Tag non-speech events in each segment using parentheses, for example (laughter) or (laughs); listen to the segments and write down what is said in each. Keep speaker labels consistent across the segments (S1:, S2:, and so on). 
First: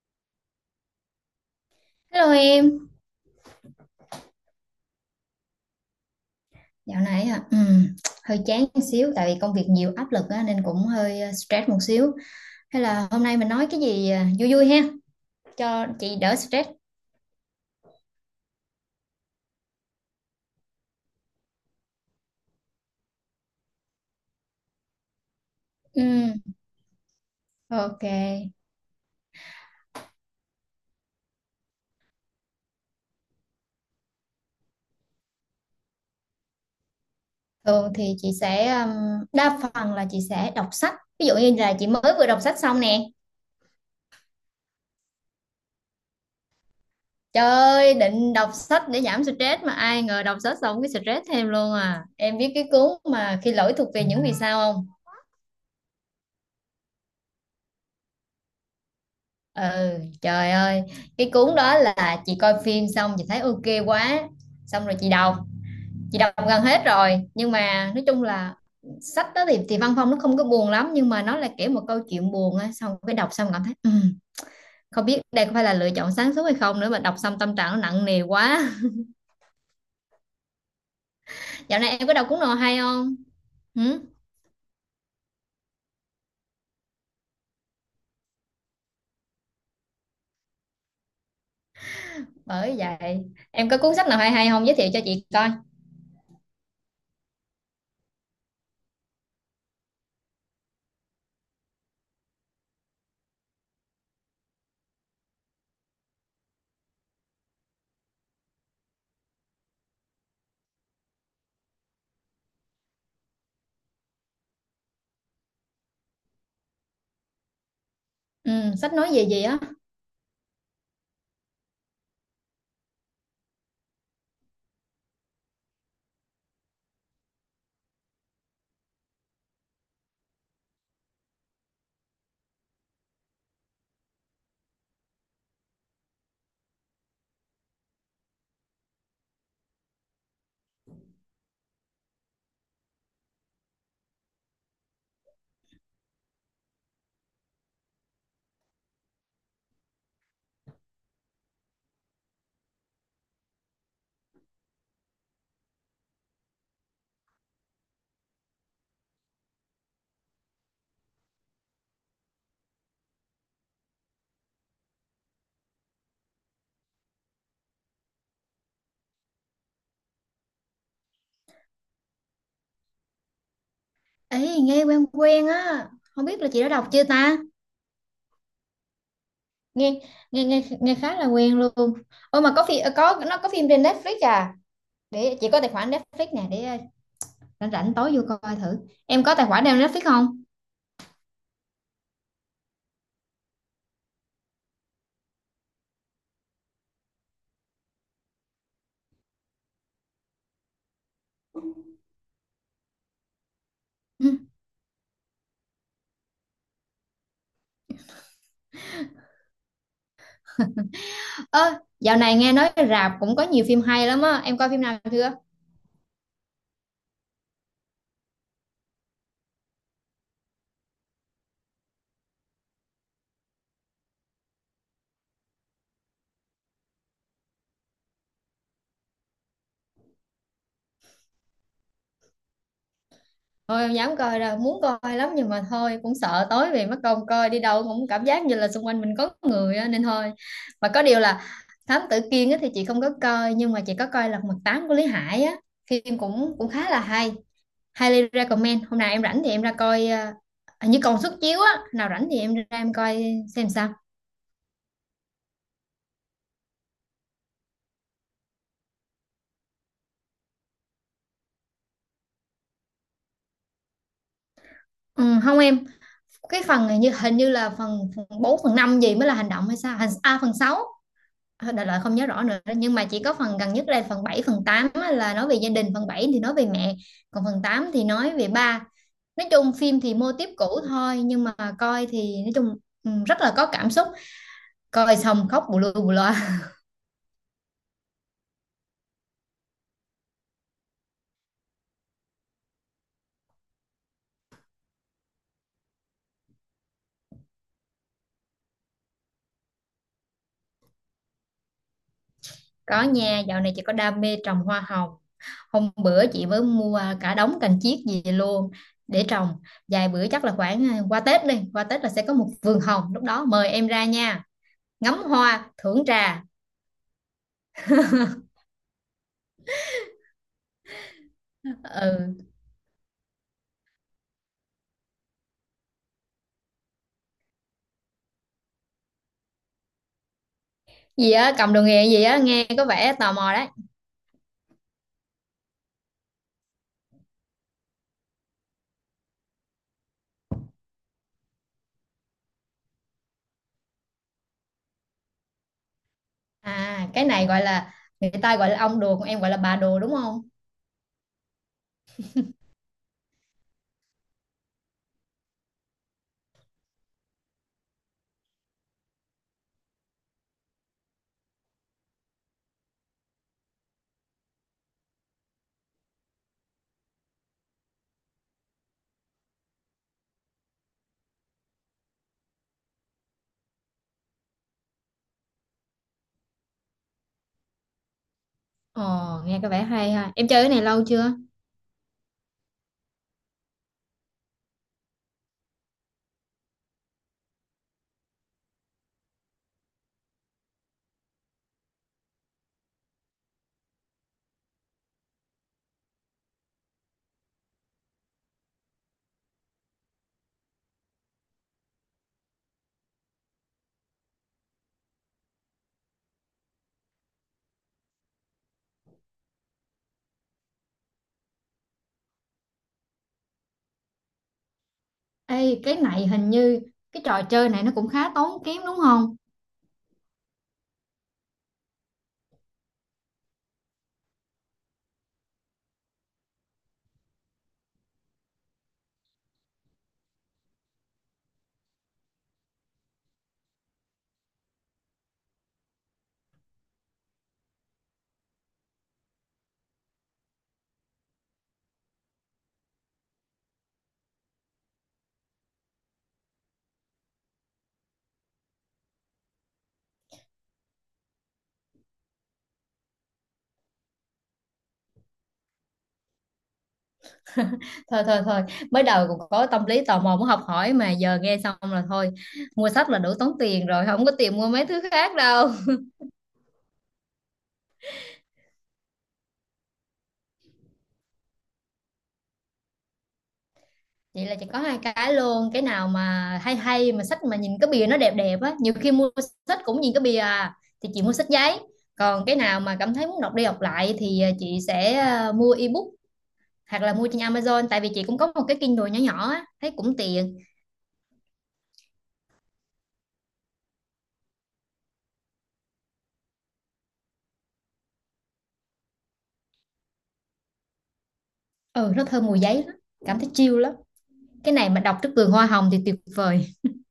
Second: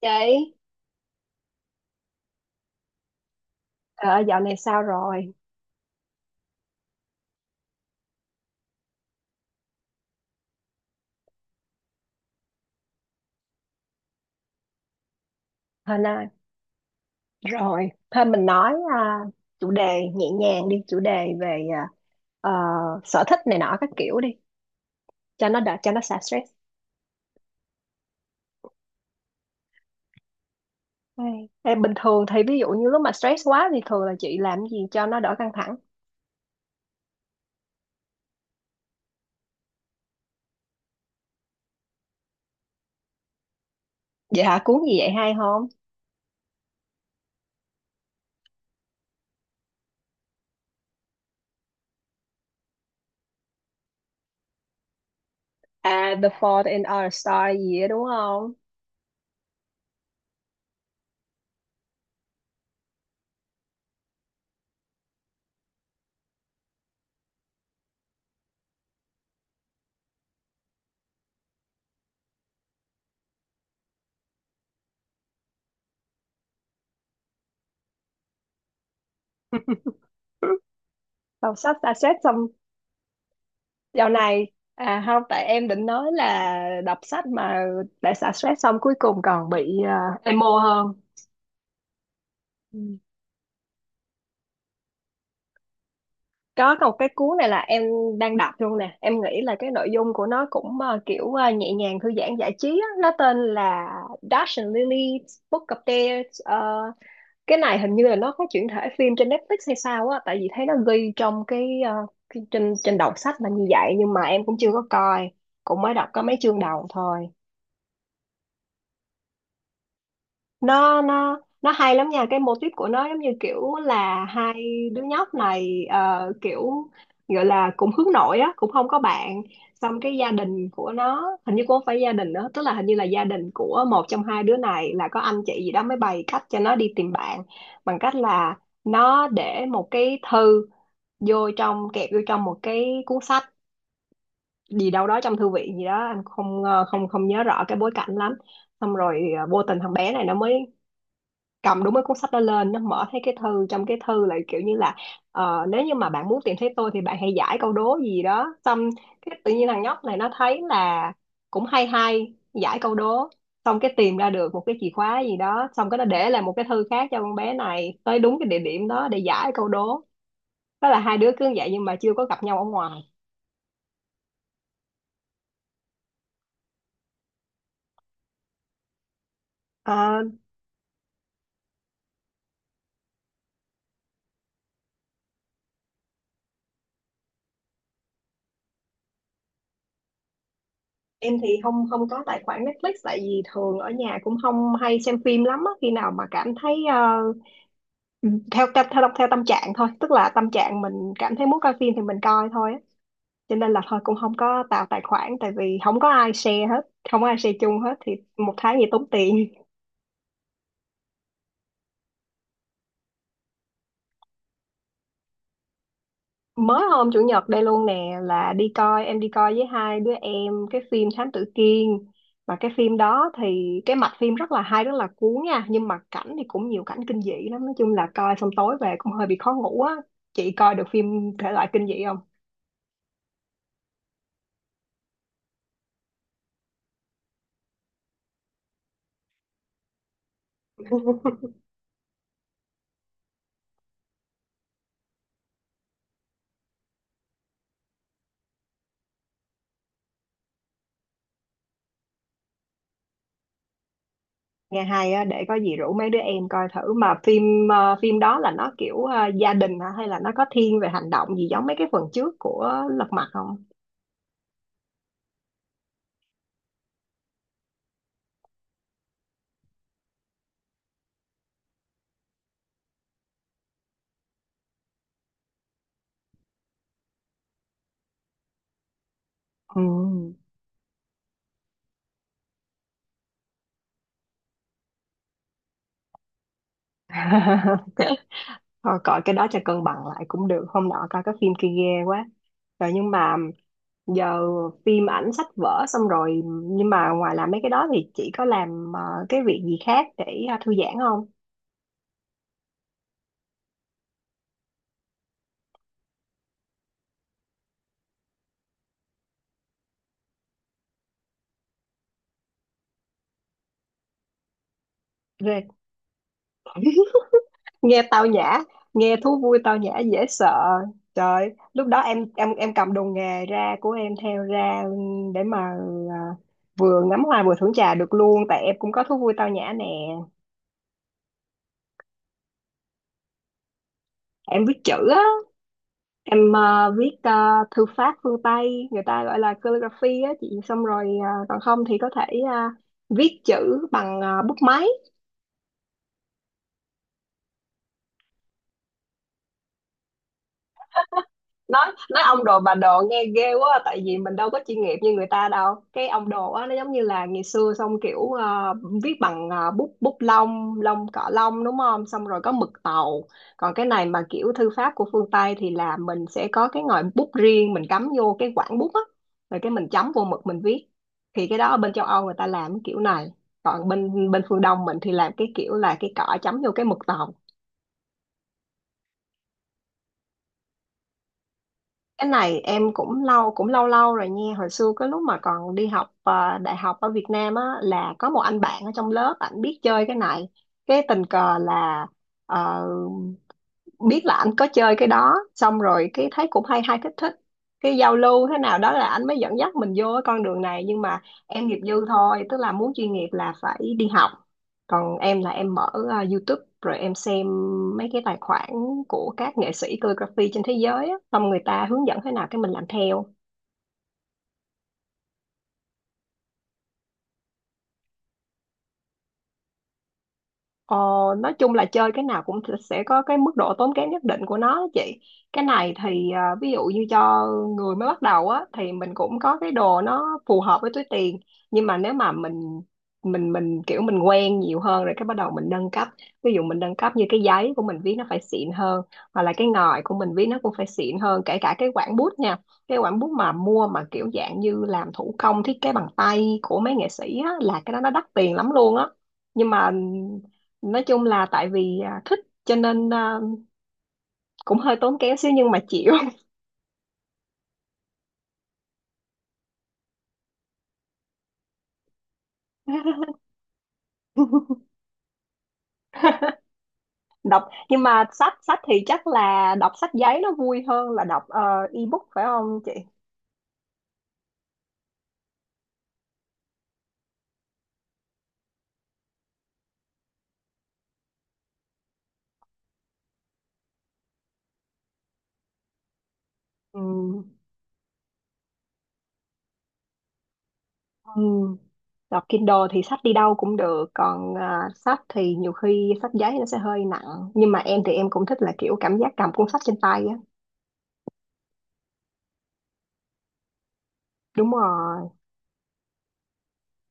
S1: Chị,
S2: Hello em,
S1: ờ, dạo này sao rồi?
S2: dạo này hả? Hơi chán một xíu tại vì công việc nhiều áp lực á, nên cũng hơi stress một xíu. Hay là hôm nay mình nói cái gì vui vui ha, cho
S1: Hên
S2: chị
S1: ơi,
S2: đỡ stress.
S1: rồi, thôi mình nói à, chủ đề nhẹ nhàng đi, chủ đề về ờ, sở thích này nọ các kiểu đi, cho nó đỡ, cho nó xả
S2: Ừm,
S1: stress.
S2: ok.
S1: Ê, ê, bình thường thì ví dụ như lúc mà stress quá thì thường là chị làm gì cho nó đỡ căng thẳng?
S2: Thường thì chị sẽ đa phần là chị sẽ đọc sách. Ví dụ như là chị mới vừa đọc sách xong nè.
S1: Vậy hả, cuốn gì vậy hay không?
S2: Trời ơi, định đọc sách để giảm stress mà ai ngờ đọc sách xong cái stress thêm luôn à. Em biết cái cuốn mà khi lỗi thuộc về những vì sao không?
S1: À, The Fault in Our Stars gì đó đúng không?
S2: Ừ, trời ơi, cái cuốn đó là chị coi phim xong chị thấy ok quá, xong rồi chị đọc gần hết rồi, nhưng mà nói chung là sách đó thì văn phong nó không có buồn lắm nhưng mà nó là kiểu một câu chuyện buồn á, xong cái đọc xong cảm thấy không biết đây có phải là lựa chọn sáng suốt hay không nữa mà đọc xong tâm trạng nó nặng nề quá.
S1: (laughs) Đọc
S2: (laughs)
S1: sách
S2: Dạo
S1: xả
S2: này em có
S1: stress
S2: đọc cuốn
S1: xong.
S2: nào hay không? Ừ,
S1: Dạo này, à không, tại em định nói là đọc sách mà đã xả stress xong cuối cùng còn bị emo hơn.
S2: bởi
S1: Ừ.
S2: vậy, em có cuốn sách nào hay hay không giới thiệu cho chị coi.
S1: Có một cái cuốn này là em đang đọc luôn nè, em nghĩ là cái nội dung của nó cũng kiểu nhẹ nhàng, thư giãn, giải trí á. Nó tên là Dash and Lily's Book of Dares. Ờ, cái này hình như là nó có chuyển thể phim trên Netflix hay sao á, tại vì thấy nó ghi trong cái, cái trên trên đầu sách là như vậy, nhưng mà em cũng chưa có coi, cũng mới đọc có mấy chương đầu thôi.
S2: Ừ, sách nói về gì á?
S1: Nó hay lắm nha, cái mô típ của nó giống như kiểu là hai đứa nhóc này kiểu gọi là cũng hướng nội á, cũng không có bạn. Xong cái gia đình của nó hình như cũng không phải gia đình nữa, tức là hình như là gia đình của một trong hai đứa này là có anh chị gì đó, mới bày cách cho nó đi tìm bạn bằng cách là nó để một cái thư vô trong, kẹp vô trong một cái cuốn sách gì đâu đó trong thư viện gì đó. Anh không ờ, không không nhớ rõ cái bối cảnh lắm. Xong rồi vô tình thằng bé này nó mới cầm đúng cái cuốn sách đó lên, nó mở thấy cái thư, trong cái thư lại kiểu như là nếu như mà bạn muốn tìm thấy tôi thì bạn hãy giải câu đố gì đó. Xong cái tự nhiên thằng nhóc này nó thấy là cũng hay hay, giải câu đố xong cái tìm ra được một cái chìa khóa gì đó, xong cái nó để lại một cái thư khác cho con bé này tới đúng cái địa điểm đó để giải câu đố. Đó là hai đứa cứ như vậy nhưng mà chưa có gặp nhau ở ngoài.
S2: Ê, nghe quen quen á, không biết là chị đã đọc chưa ta? Nghe
S1: Ờ,
S2: nghe nghe nghe khá là quen luôn. Ôi mà có phim trên Netflix à, để chị có tài khoản Netflix nè để rảnh rảnh tối vô coi thử. Em có tài khoản nào Netflix không?
S1: em thì không không có tài khoản Netflix, tại vì thường ở nhà cũng không hay xem phim lắm á. Khi nào mà cảm thấy Ừ, theo theo theo theo tâm trạng thôi, tức là tâm trạng mình cảm thấy muốn coi phim thì mình coi thôi á. Cho nên là thôi cũng không
S2: (laughs)
S1: có tạo tài khoản, tại vì không có ai share hết, không có ai share chung hết thì một tháng gì tốn tiền.
S2: Ơ, dạo này nghe nói rạp cũng có nhiều phim hay lắm á, em coi phim nào chưa?
S1: Mới hôm chủ nhật đây luôn nè là đi coi, em đi coi với hai đứa em cái phim Thám Tử Kiên. Và cái phim đó thì cái mạch phim rất là hay, rất là cuốn nha, nhưng mà cảnh thì cũng nhiều cảnh kinh dị lắm, nói chung là coi xong tối về cũng hơi bị khó ngủ á. Chị coi được phim thể loại kinh dị không?
S2: Thôi em dám coi rồi muốn coi lắm nhưng mà thôi cũng sợ tối về mất công coi đi đâu cũng cảm giác như là xung quanh mình có người á, nên thôi. Mà có điều là
S1: (laughs)
S2: Thám Tử Kiên á thì chị không có coi nhưng mà chị có coi Lật Mặt Tám của Lý Hải á, phim cũng cũng khá là hay, highly recommend. Hôm nào em rảnh thì em ra coi, hình như còn suất chiếu á, nào rảnh thì em ra em coi xem sao.
S1: Nghe hay á, để có gì rủ mấy đứa em coi thử. Mà phim đó là nó kiểu gia đình hả, hay là nó có thiên về hành động gì giống mấy cái phần trước của Lật Mặt không?
S2: Ừ, không em, cái phần hình như là phần 4 phần 5 gì mới là hành động hay sao phần sáu, đại loại không nhớ rõ nữa nhưng mà chỉ có phần gần nhất là phần 7 phần 8 á, là nói về gia đình, phần 7 thì nói về mẹ, còn phần 8 thì nói về ba. Nói chung
S1: Ừ.
S2: phim thì mô típ cũ thôi nhưng mà coi thì nói chung rất là có cảm xúc, coi xong khóc bù lu bù loa.
S1: (laughs) Thôi coi cái đó cho cân bằng lại cũng được, hôm nọ coi cái phim kia ghê quá rồi. Nhưng mà giờ phim ảnh, sách vở xong rồi, nhưng mà ngoài làm mấy cái đó thì chị có làm cái việc gì khác để thư giãn không?
S2: (laughs) Có nha, dạo này chỉ có đam mê trồng hoa hồng. Hôm bữa chị mới mua cả đống cành chiết gì luôn để trồng, vài bữa chắc là khoảng qua Tết là sẽ có một vườn hồng, lúc đó mời em ra nha, ngắm hoa thưởng trà.
S1: Ghê. Nghe tao nhã, nghe thú vui tao nhã dễ sợ. Trời, lúc đó
S2: (laughs)
S1: em
S2: Ừ,
S1: em cầm đồ nghề ra, của em theo ra, để mà à, vừa ngắm hoa vừa thưởng trà được luôn, tại em cũng có thú vui tao nhã nè.
S2: gì á cầm đồ nghề gì á, nghe có vẻ tò mò đấy.
S1: Em viết chữ á, em viết thư pháp phương Tây, người ta gọi là calligraphy á chị, xong rồi còn không thì có thể viết chữ bằng bút máy.
S2: À cái này gọi là Người ta gọi là ông đồ còn em gọi là bà đồ đúng không?
S1: Nói nói ông đồ bà đồ nghe ghê quá, tại vì mình đâu có chuyên nghiệp như người ta đâu. Cái ông đồ á nó giống như là ngày xưa, xong kiểu viết bằng bút bút lông lông cọ lông đúng không, xong rồi có mực tàu. Còn cái này mà kiểu thư pháp của phương Tây thì là mình sẽ có cái ngòi bút riêng, mình cắm vô cái quảng bút á, rồi cái mình chấm vô mực mình viết. Thì cái đó ở bên châu Âu người ta làm cái kiểu này, còn bên bên phương Đông mình thì làm cái kiểu là cái cọ chấm vô cái mực tàu.
S2: Ồ, nghe có vẻ hay ha. Em chơi cái này lâu chưa?
S1: Cái này em cũng lâu, cũng lâu lâu rồi nha. Hồi xưa cái lúc mà còn đi học đại học ở Việt Nam á là có một anh bạn ở trong lớp, ảnh biết chơi cái này. Cái tình cờ là ờ, biết là anh có chơi cái đó, xong rồi cái thấy cũng hay hay, thích thích, cái giao lưu thế nào đó là anh mới dẫn dắt mình vô cái con đường này. Nhưng mà em nghiệp dư thôi, tức là muốn chuyên nghiệp là phải đi học. Còn em là em mở YouTube rồi em xem mấy cái tài khoản của các nghệ sĩ calligraphy trên thế giới á, xong người ta hướng dẫn thế nào cái mình làm theo.
S2: Ê, cái này hình như cái trò chơi này nó cũng khá tốn kém đúng không?
S1: Ờ, nói chung là chơi cái nào cũng sẽ có cái mức độ tốn kém nhất định của nó đó chị. Cái này thì ví dụ như cho người mới bắt đầu á thì mình cũng có cái đồ nó phù hợp với túi tiền. Nhưng mà nếu mà mình kiểu mình quen nhiều hơn rồi cái bắt đầu mình nâng cấp. Ví dụ mình nâng cấp như cái giấy của mình viết nó phải xịn hơn, hoặc là cái ngòi của mình viết nó cũng phải xịn hơn, kể cả cái quản bút nha. Cái quản bút mà mua mà kiểu dạng như làm thủ công, thiết kế bằng tay của mấy nghệ sĩ á, là cái đó nó đắt tiền lắm luôn á. Nhưng mà nói chung là tại vì thích cho nên cũng hơi tốn kém xíu nhưng mà chịu.
S2: Thôi thôi thôi, mới đầu cũng có tâm lý tò mò muốn học hỏi mà giờ nghe xong là thôi, mua sách là đủ tốn tiền rồi, không có tiền mua
S1: (laughs)
S2: mấy thứ khác đâu.
S1: Đọc nhưng mà sách sách thì chắc là đọc sách giấy nó vui hơn là đọc ebook phải không chị?
S2: Vậy là chỉ có hai cái luôn, cái nào mà hay hay mà sách mà nhìn cái bìa nó đẹp đẹp á, nhiều khi mua sách cũng nhìn cái bìa à, thì chị mua sách giấy, còn cái nào mà cảm thấy muốn đọc đi đọc lại thì chị sẽ mua ebook
S1: Ừ.
S2: hoặc là mua trên Amazon, tại vì chị cũng có một cái Kindle nhỏ nhỏ á thấy cũng tiện.
S1: Ừ. Đọc Kindle thì sách đi đâu cũng được, còn sách thì nhiều khi sách giấy nó sẽ hơi nặng, nhưng mà em thì em cũng thích là kiểu cảm giác cầm cuốn sách trên tay á.
S2: Ừ, nó thơm mùi giấy lắm, cảm thấy chill lắm.
S1: Đúng
S2: Cái này mà đọc
S1: rồi.
S2: trước vườn hoa hồng thì tuyệt vời.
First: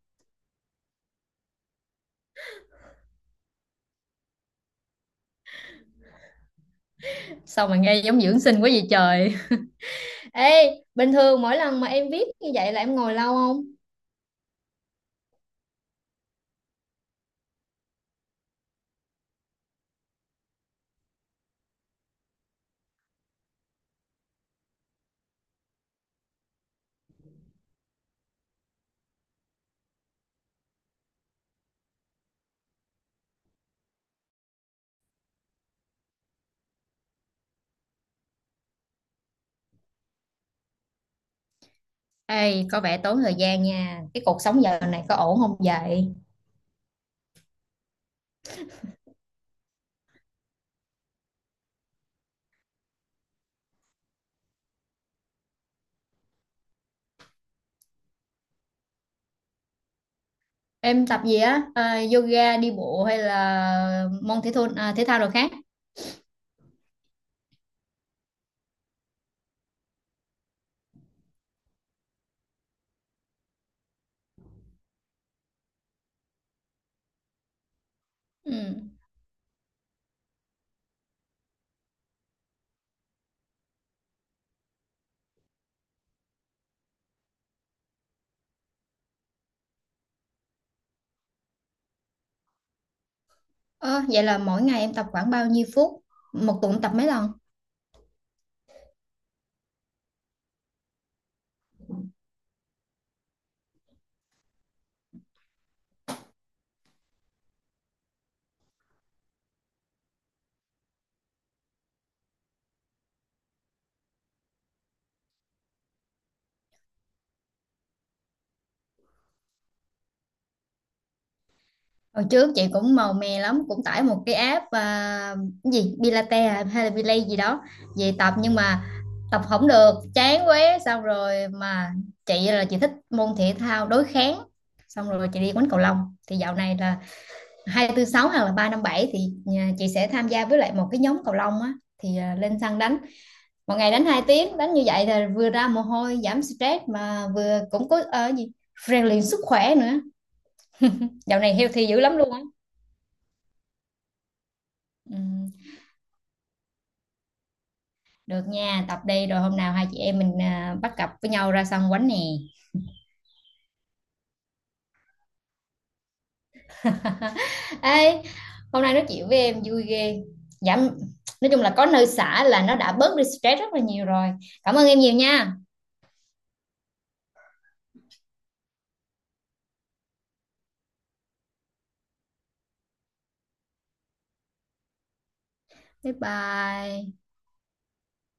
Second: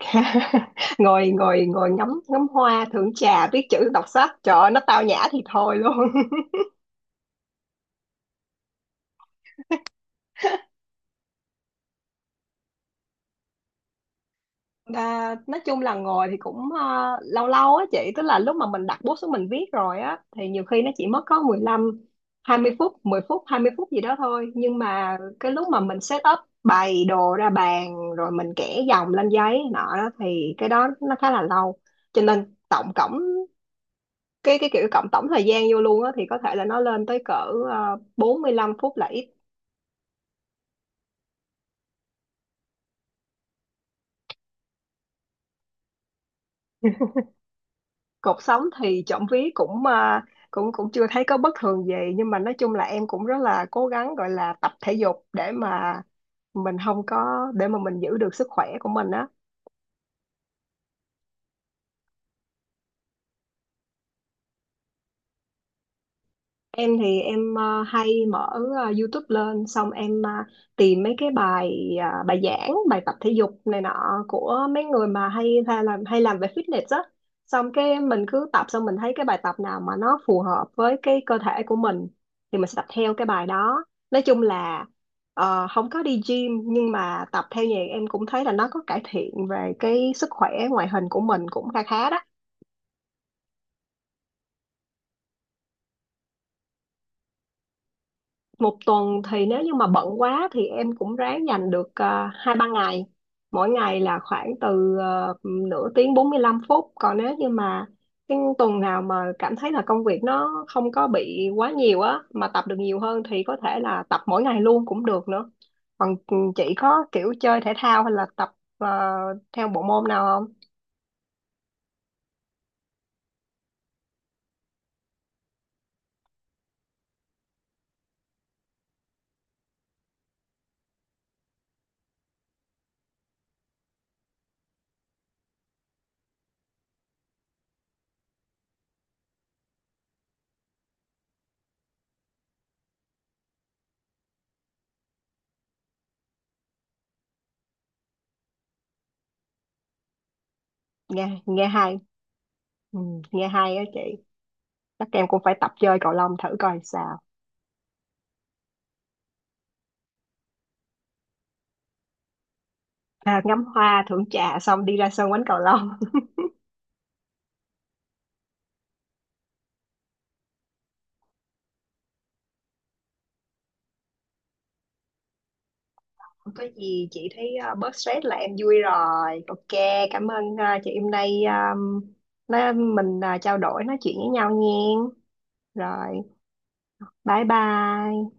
S1: (laughs) ngồi ngồi ngồi ngắm ngắm hoa, thưởng trà, viết chữ, đọc sách, trời ơi, nó tao nhã thì thôi luôn.
S2: Sao mà nghe giống dưỡng sinh quá vậy trời. Ê, bình thường mỗi lần mà em viết như vậy là em ngồi lâu không?
S1: À, nói chung là ngồi thì cũng lâu lâu á chị, tức là lúc mà mình đặt bút xuống mình viết rồi á thì nhiều khi nó chỉ mất có 15 20 phút, 10 phút 20 phút gì đó thôi, nhưng mà cái lúc mà mình set up bày đồ ra bàn rồi mình kẻ dòng lên giấy nọ đó thì cái đó nó khá là lâu. Cho nên tổng cộng cái kiểu cộng tổng thời gian vô luôn á thì có thể là nó lên tới cỡ 45 phút là ít.
S2: Ê, có vẻ tốn thời gian nha. Cái cuộc sống giờ này có ổn không vậy?
S1: Cột sống thì trộm vía cũng à, cũng cũng chưa thấy có bất thường gì, nhưng mà nói chung là em cũng rất là cố gắng gọi là tập thể dục để mà mình không có, để mà mình giữ được sức khỏe của mình á.
S2: Em tập gì á, Yoga, đi bộ hay là môn thể thao, thể thao rồi khác?
S1: Em thì em hay mở YouTube lên, xong em tìm mấy cái bài giảng, bài tập thể dục này nọ của mấy người mà hay hay làm về fitness á. Xong cái mình cứ
S2: Ừ.
S1: tập, xong mình thấy cái bài tập nào mà nó phù hợp với cái cơ thể của mình thì mình sẽ tập theo cái bài đó. Nói chung là không có đi gym nhưng mà tập theo nhạc em cũng thấy là nó có cải thiện về cái sức khỏe, ngoại hình của mình cũng khá khá đó.
S2: Ờ, Vậy là mỗi ngày em tập khoảng bao nhiêu phút? Một tuần tập mấy lần?
S1: Một tuần thì nếu như mà bận quá thì em cũng ráng dành được hai ba ngày, mỗi ngày là khoảng từ nửa tiếng, 45 phút, còn nếu như mà cái tuần nào mà cảm thấy là công việc nó không có bị quá nhiều á mà tập được nhiều hơn thì có thể là tập mỗi ngày luôn cũng được nữa. Còn chị có kiểu chơi thể thao hay là tập à, theo bộ môn nào không?
S2: Hồi trước chị cũng màu mè lắm, cũng tải một cái app cái gì Pilates hay là Belay gì đó về tập, nhưng mà tập không được chán quá, xong rồi mà chị là chị thích môn thể thao đối kháng, xong rồi chị đi quánh cầu lông thì dạo này là hai tư sáu hoặc là ba năm bảy thì nhà chị sẽ tham gia với lại một cái nhóm cầu lông á, thì lên sân đánh, một ngày đánh 2 tiếng, đánh như vậy là vừa ra mồ hôi giảm stress mà vừa cũng có gì rèn luyện sức khỏe nữa.
S1: nghe
S2: Dạo này
S1: nghe
S2: healthy
S1: hay.
S2: dữ lắm luôn á.
S1: ừ, nghe hay á chị, chắc
S2: Ừ,
S1: em cũng phải tập chơi cầu lông thử coi sao.
S2: được nha, tập đây rồi hôm nào hai chị em mình bắt cặp với nhau ra sân quánh nè.
S1: Ngắm hoa thưởng trà xong đi ra sân quánh cầu lông.
S2: (laughs) Ê, hôm nay nói chuyện với em vui ghê. Giảm, nói chung là có nơi xả là nó đã bớt đi stress rất là nhiều rồi. Cảm ơn em nhiều nha.
S1: Không có gì chị, thấy bớt stress là em vui rồi. Ok, cảm ơn chị hôm nay nói, mình trao đổi nói chuyện với nhau nha.
S2: Bye
S1: Rồi,
S2: bye.
S1: bye bye.